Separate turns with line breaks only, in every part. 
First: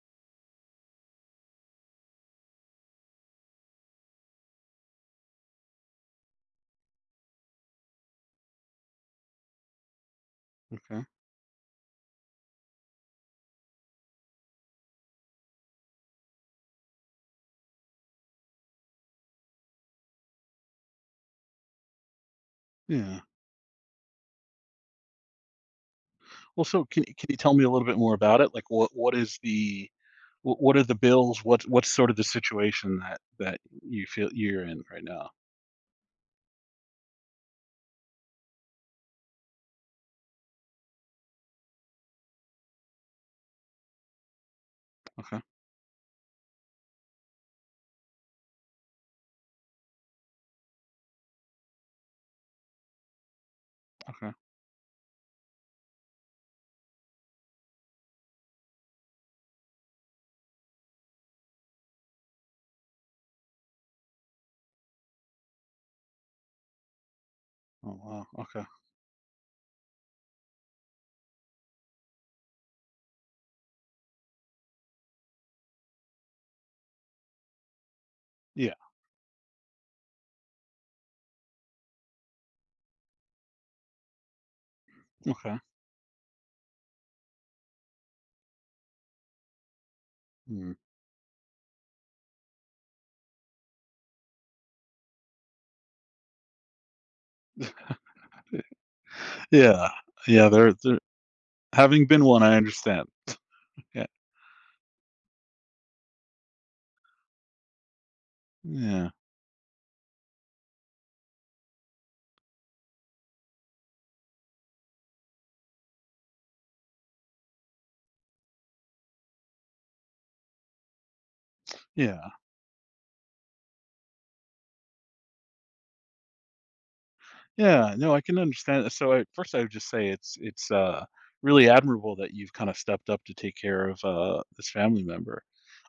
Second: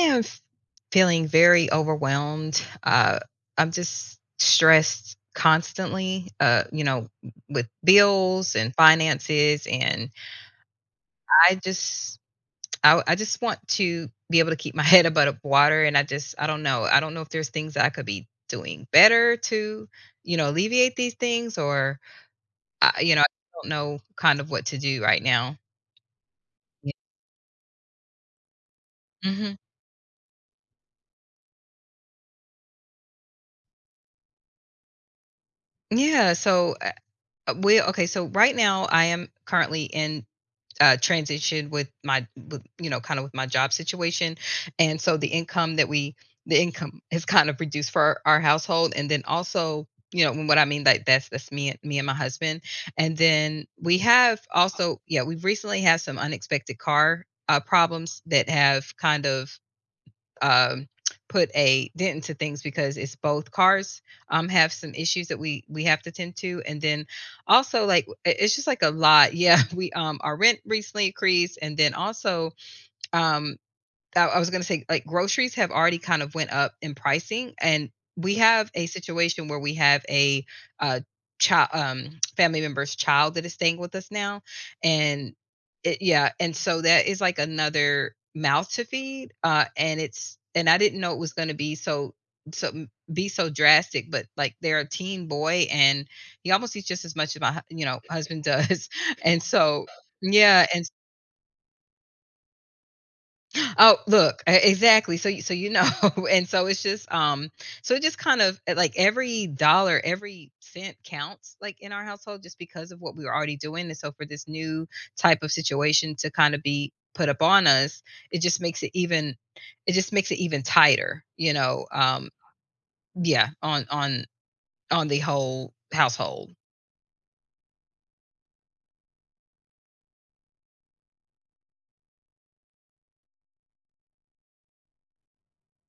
I am f- feeling very overwhelmed. I'm just stressed constantly, with bills and finances.
Okay.
I just, I just want to be able to keep my head above water. I don't know. I don't know if there's things that I could be doing better to, alleviate these things or, uh, you
Yeah.
know, I don't know kind of what to do right now.
Well, so
Yeah.
can you tell me a little bit more about it? Like,
Hmm.
what are the bills? What's sort of the situation that you feel you're in right now?
Yeah. So uh, we okay. So right now, I am currently in transition with my, kind of with my job situation, and so
Okay.
the income has kind of reduced for our household. And then also, you know what I mean, like that's me and my husband. And then we
Okay.
have also, yeah, we've recently had some unexpected car problems that have kind of, um, put a dent into things because it's both cars, um, have some issues that we have to tend to. And then also,
Oh
like,
wow.
it's
Okay.
just like a lot, yeah. We, um, our rent recently increased, and then also, um, I was gonna say, like, groceries have already kind of went up in pricing. And we have
Yeah.
a situation where we have a, uh, child, family member's child that is staying with us now, and
Okay.
it yeah. And so that is, like, another mouth to feed. Uh, and it's and
Mm.
I didn't know it was gonna be so so m be so drastic. But, like, they're a teen boy, and he almost eats just as much as my hu you know, husband does, and so,
Yeah. Yeah.
yeah.
They're,
And
they're having been one. I understand.
Oh,
Yeah.
look, e exactly. So you know, and so it's just, so it just kind of, like
Yeah.
every dollar, every cent counts, like, in our household, just because of what we were already doing. And so for this new type of situation to kind of be put upon us, it just makes it even it just makes it even tighter,
Yeah.
yeah, on on the whole household.
Yeah, no, I can understand, so at first I would just say it's really admirable that you've kinda stepped up to take care of, this family member.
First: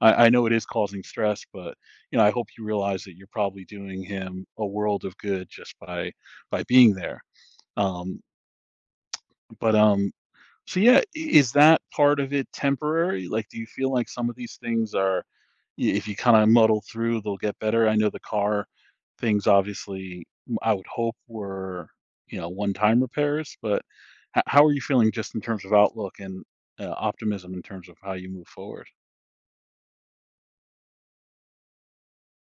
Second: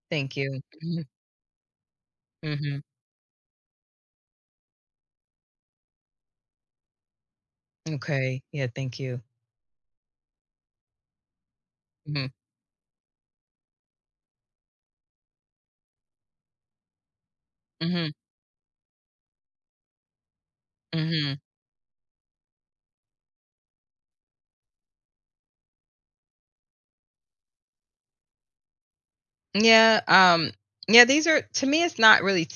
I
Thank
know it
you.
is causing
Mhm.
stress, but, I hope you
Mhm.
realize that you're probably doing him a world of good just by being there. Um,
Okay. Yeah, thank you.
but, so yeah, I is that part
Mhm.
of it temporary? Like, do you feel like some of these things are I if you kinda muddle through, they'll get better? I
Mhm.
know the car things obviously, m I would hope
Mhm.
were, one-time repairs, but h how are you feeling just in terms of outlook and, optimism in terms of how you move forward?
Yeah, um, yeah, these are, to me, it's not really,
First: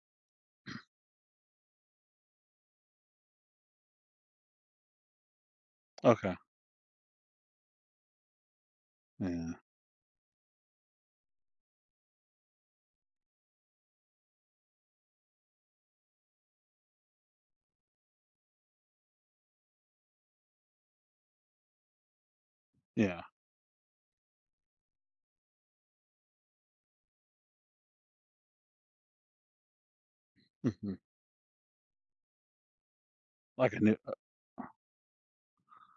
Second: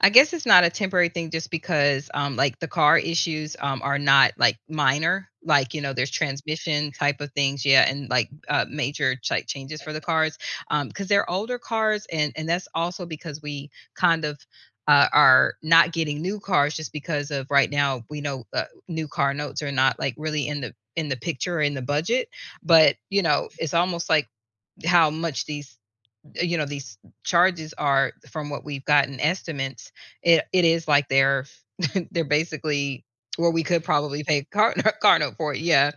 I guess it's not a temporary thing, just because, like, the car issues, are not, like, minor, like, you know, there's
Okay.
transmission type of things, yeah, and, like, major type
Yeah.
changes for the cars. Because 'cause they're older cars, and that's also because we kind of, are not getting new cars, just because, of right now, we know, new car notes are not, like, really in the picture or in the budget. But, you
Yeah.
know, it's almost like how much these these charges are from what we've gotten estimates. It is
Mhm.
like they're they're basically, or we
Like a
could
new
probably pay car car note for it, yeah.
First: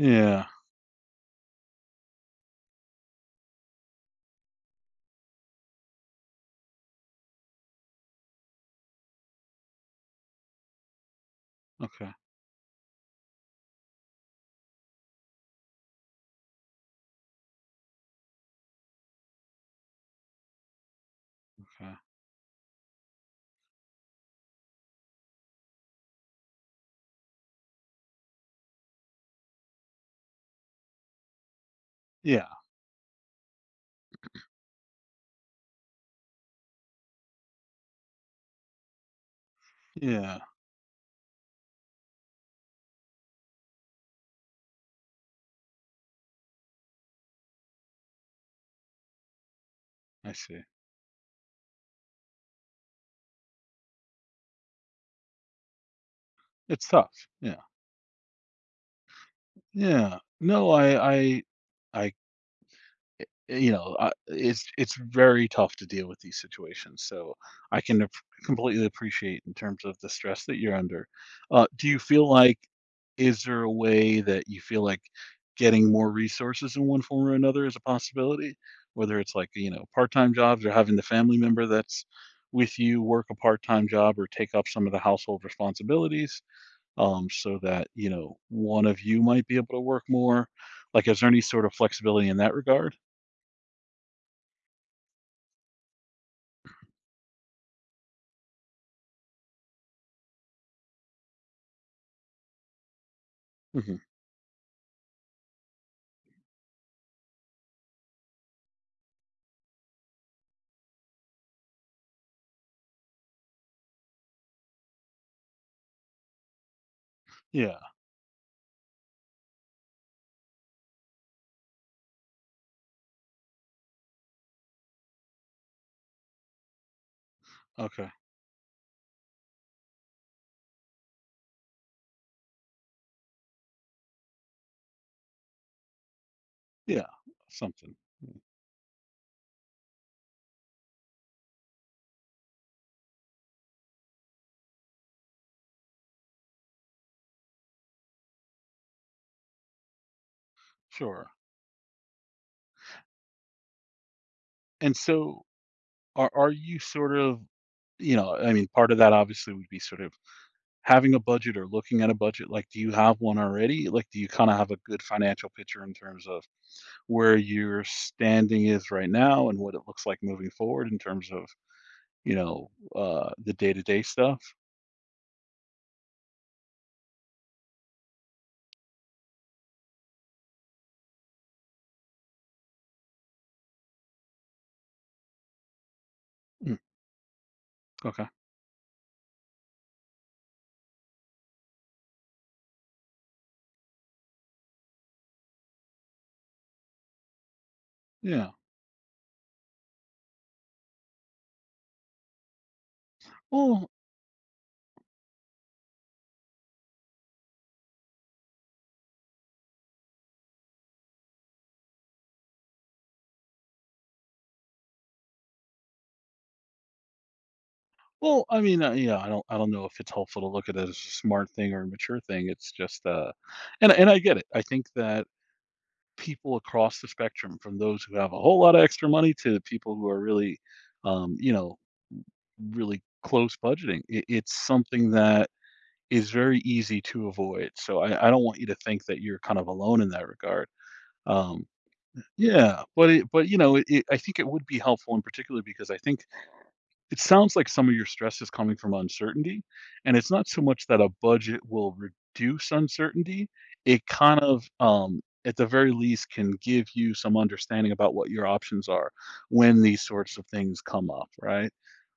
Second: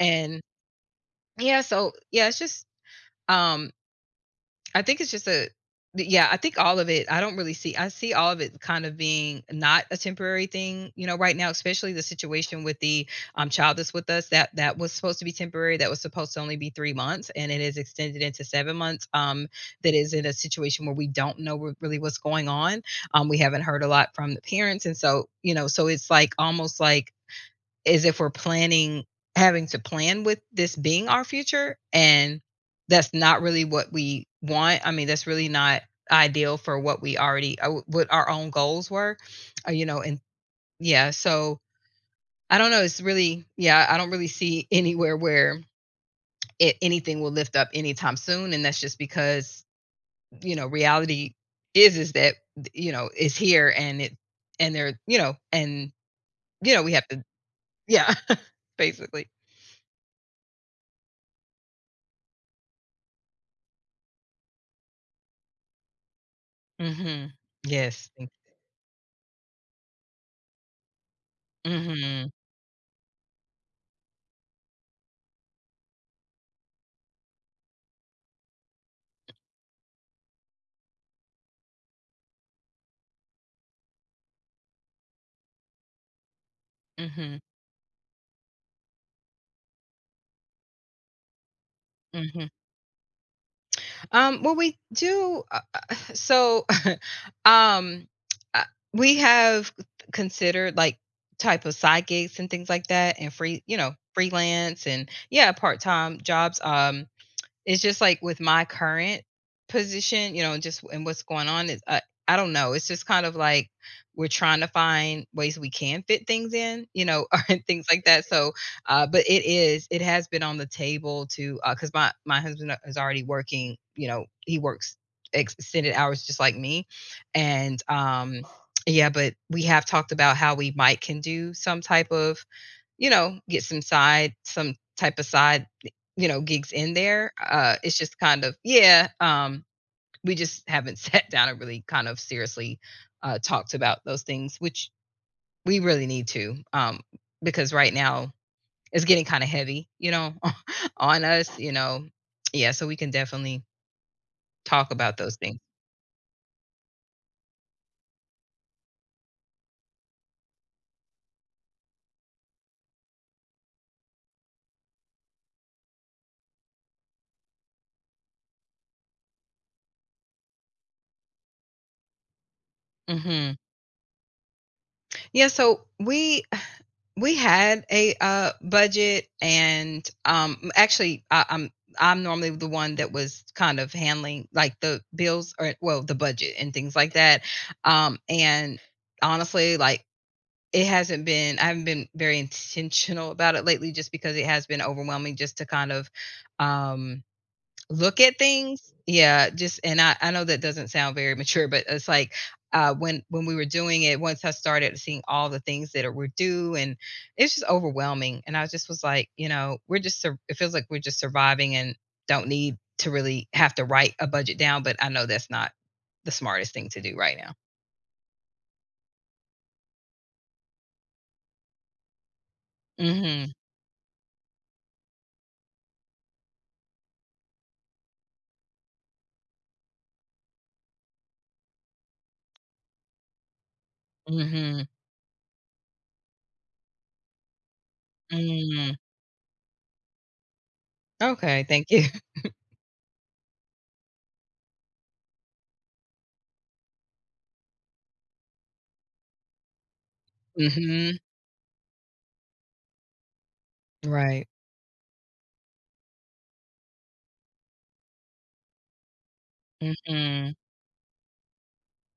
And yeah, so yeah, it's just, um, I think it's just a, yeah, I think all of it, I don't really see I see all of it kind of being not a temporary thing, you know, right now, especially the
Okay,
situation with the, child that's with us, that was supposed to be temporary. That was supposed to only be 3 months, and it is extended into 7 months. That is in a situation where we don't know
okay.
really what's going on. We haven't heard a lot from the parents. And so, you know, so it's like almost like is if we're planning having to plan with this being our future, and
Yeah,
that's not really what we want. I mean, that's really not ideal for what we already, what our own goals were, you know. And
yeah,
yeah, so I don't know, it's really, yeah, I don't really see anywhere where it anything will lift up anytime soon, and that's just because,
I
you
see.
know, reality is that, you know, is here, and it you know, and you know,
It's
we have to,
tough. Yeah.
yeah, basically.
Yeah. No, I it's very tough to deal with these situations.
Mhm.
So I can
Yes. Mm.
completely appreciate in terms of the stress that you're under. Do you feel
Mhm.
like is there a way that you feel like getting more resources in one form or another is a possibility? Whether it's like part-time jobs, or having the family member that's with you work a part-time job or take up some of the household responsibilities,
Mhm.
so that one of you might be able to work more, like, is there any sort of flexibility in
Mhm.
that regard?
Well, we do, so, um, uh, we have considered, like, type of side gigs and things like that, and free you know,
Mhm.
freelance, and, yeah, part-time jobs, um. It's just like with my current position, you know, just and what's going on is, I don't know. It's just kind of like we're trying to find ways we can fit things in, you know, and
Yeah,
things like that. So, but it is, it has been on the table, to, because my husband, is already working. You know, he works extended hours just like me, and
okay.
yeah. But we have talked about how we might can do some type of, you know, get some side some type of side, you know, gigs in
Yeah,
there.
something.
It's just kind of, yeah, we just haven't sat down and really kind of seriously, talked about those things, which we really need to, because right now it's getting kind of heavy, you know, on
Sure.
us, you know. Yeah, so we can definitely talk
And
about those
so
things.
are you sort of, I mean, part of that obviously would be sort of having a budget or looking at a budget? Like, do you have one already? Like, do you kind of have a good financial picture in terms of where your standing is right now and what it looks like moving forward in terms of, you know, the
Mhm.
day to day stuff?
Yeah, so we We had a, budget and, actually, I'm normally the one that was kind of handling, like, the bills, or, well, the budget and
Mm,
things like that,
okay.
and honestly, like, it hasn't been I haven't been very intentional about it lately, just because it has been overwhelming just to kind of, um, look at
Yeah.
things, yeah. Just, and I know that doesn't sound very mature, but it's like, when we were
Well,
doing it, once I started seeing all the things that are were due, and it's just overwhelming, and I just was like, you know, we're just sur it feels like we're just surviving, and don't need to really have to write a budget down. But I know that's not the smartest thing to do right now.
Well, I mean, yeah, I don't know if it's helpful to look at it as a smart thing or a mature thing. It's just,
Mhm.
and I get it. I think that people across the spectrum, from those who have a whole lot of extra money to the people who are really, um, you know, really close budgeting, it's
Mhm.
something that is very easy to avoid. So I don't want you to
Mm.
think that you're kind of alone in that regard.
Okay,
Um,
thank you.
yeah, but I think it would be helpful in particular, because I think it sounds like some of your stress is coming from uncertainty, and it's not so much that a
Mhm.
budget will reduce uncertainty, it kind
Right.
of, at the very least, can give you some understanding about what your options are when these sorts of
Mhm.
things come up, right?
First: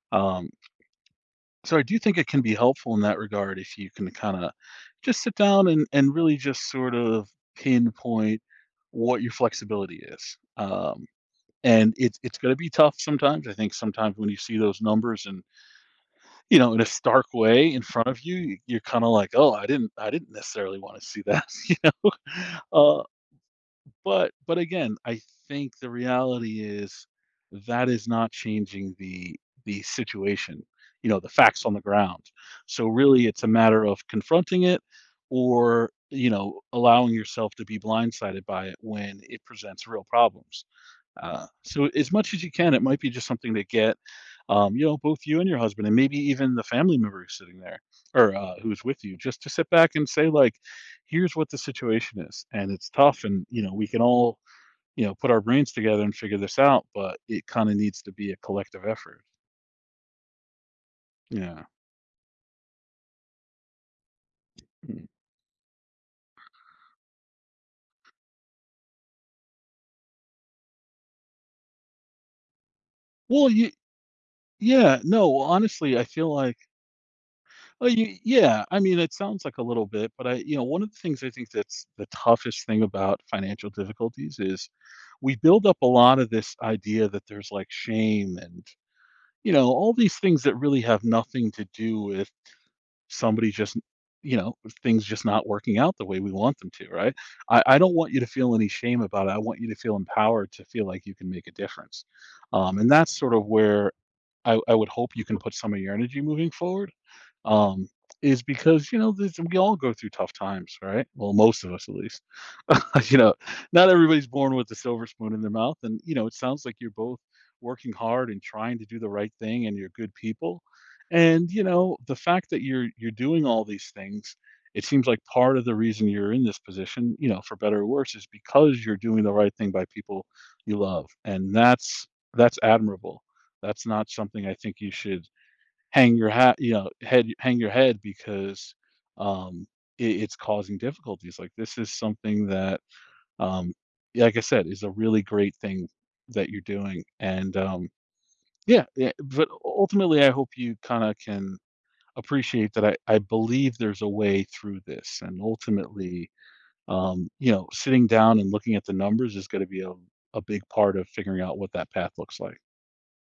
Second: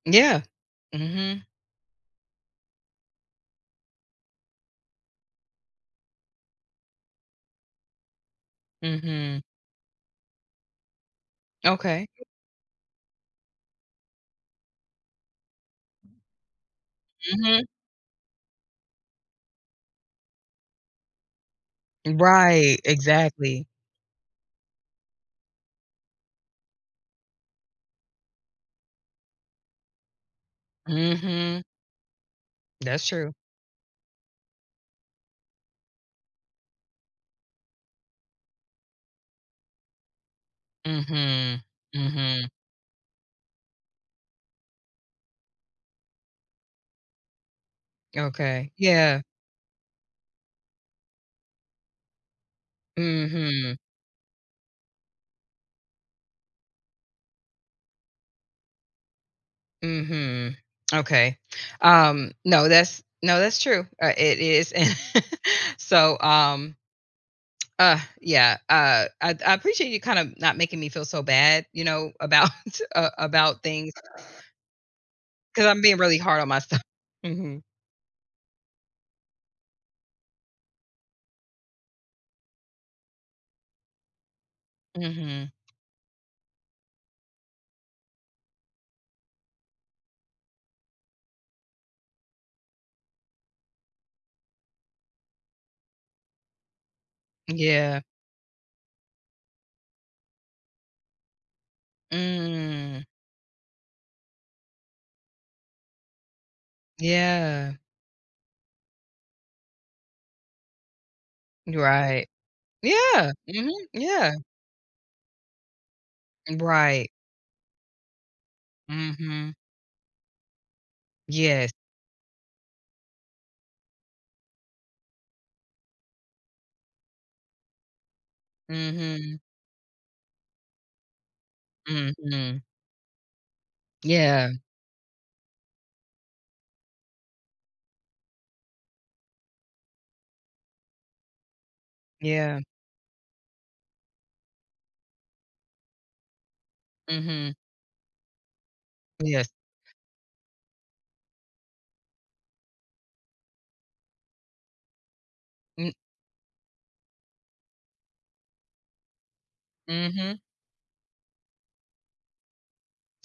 Yeah.
Um,
Mhm.
so I do think it can be helpful in that regard if you can kinda just sit down and really just sort of pinpoint what your
Mhm.
flexibility is, and
Okay.
it's gonna be tough sometimes. I think sometimes, when you see those numbers and, in a stark
Mhm.
way in front of you, you're kind of like, "Oh, I didn't necessarily want to see that," you know.
Right,
Uh,
exactly.
but, again, I think the reality is that is not changing the situation, the
Mhm.
facts on the ground. So
That's
really,
true.
it's a matter of confronting it, or allowing yourself to be blindsided by it when it presents real problems.
Mhm.
So as much as
Mhm.
you can, it might be just something to get, both you and your husband, and maybe even the family member who's sitting there, or
Okay.
who's with you,
Yeah.
just to sit back and say, like, here's what the situation is, and it's tough, and,
Mhm.
we can all, put our brains together and figure this out, but it kind of needs to be a collective effort.
Mhm. Okay.
Yeah.
No, that's true. It is. And
Mm.
so, yeah, I appreciate you kind of not making me feel so bad, you know, about
Well,
about things,
yeah, no, well,
because I'm being
honestly, I
really
feel
hard on
like,
myself. Mhm.
oh, yeah, I mean, it sounds like a little bit, but one of the things I think that's the toughest thing about financial difficulties is we
Mhm.
build up a lot of this idea that there's, like, shame and all these things that really have nothing to do with somebody just you know things just not working out the way we want them to, right? I don't
Yeah.
want you to feel any shame about it. I want you to feel empowered to feel like you can make a difference, and
Mm.
that's sort of where I would hope you can put some of your energy moving forward,
Yeah.
um, is because you know this. We all go through tough times, right? Well, most of us at least.
Right.
you
Yeah.
know,
Mhm.
not everybody's
Yeah.
born with a silver spoon in their mouth. And, it sounds like you're
Right.
both working hard and trying to do the right
Mhm.
thing, and you're good people. And,
Yes.
the fact that you're doing all these things, it seems like part of the reason you're in this position, for better or worse, is because you're doing the
Mhm.
right thing by people you love. And that's
Mhm.
admirable. That's not something
Yeah.
I think you should hang your head because um it's causing difficulties. Like, this is something
Yeah.
that, um, yeah, like I said, is a really great thing that you're doing.
Mhm.
And yeah, yeah, but
Yes.
ultimately, I hope you kind of can appreciate that I believe there's a way through this. And
Mm.
ultimately, sitting down and looking at the numbers is going to be a,
Mhm.
a big part of figuring out what that path looks like.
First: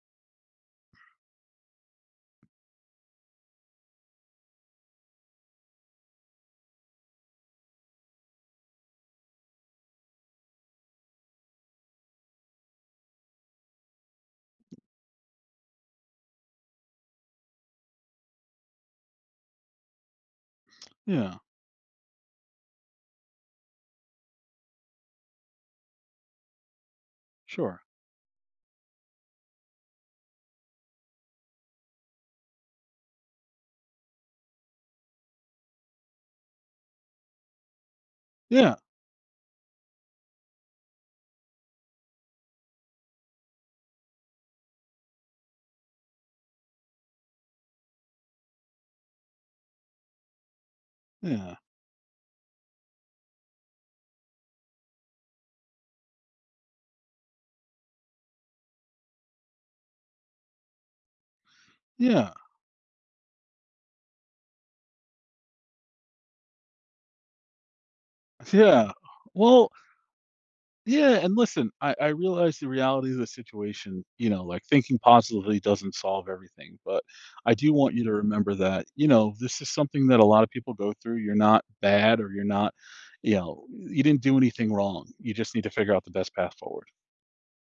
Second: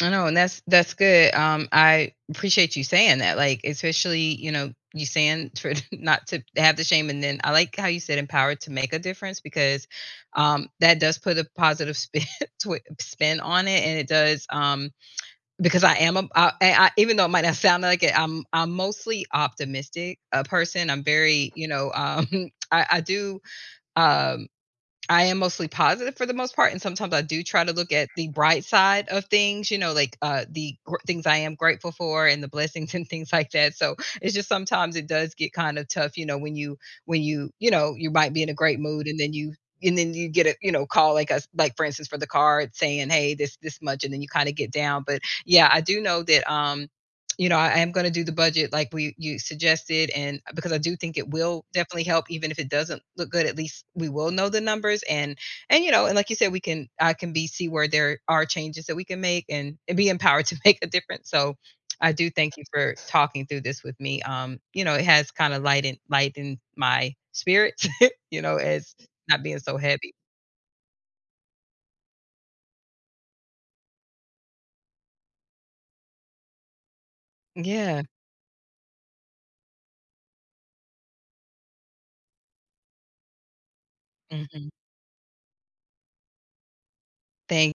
I know, and that's good. I appreciate you saying that, like, especially, you know, you saying for not to have the shame, and then I like how you said empowered to make a difference because, that does put a positive spin twi spin on it, and it does, um, because I am a, I, even though it might not sound like it, I'm mostly optimistic a person. I'm
Yeah,
very, you know, I do, um, I am mostly positive for the most part. And sometimes I do try to
sure.
look at the bright side of things, you know, like, the gr things I am grateful for and the blessings and things like that. So, it's just sometimes it does get kind of tough, you know, when you you know, you might be in a
Yeah,
great mood, and then you get a, you know, call like us, like, for instance, for the card saying, "Hey, this much," and then you kinda get down. But, yeah, I do know that, you know, I am going to do the budget like we you suggested. And, because I do think it
yeah,
will definitely help, even if it doesn't look good, at least we will know the numbers. And you know, and like you said, we can I can be see where there are changes that we can make, and be empowered to make a difference. So, I do
yeah,
thank you for talking through this with me. You know, it has kind of lightened my spirits, you know,
yeah.
as not being
Well,
so heavy.
Yeah, and listen, I realize the reality of the situation, like, thinking positively doesn't solve everything, but I do want
Yeah.
you to remember that, this is something that a lot of people go through. You're not bad, or you're not, you didn't do
Hmm.
anything wrong. You just need to figure out the best path forward.
Thank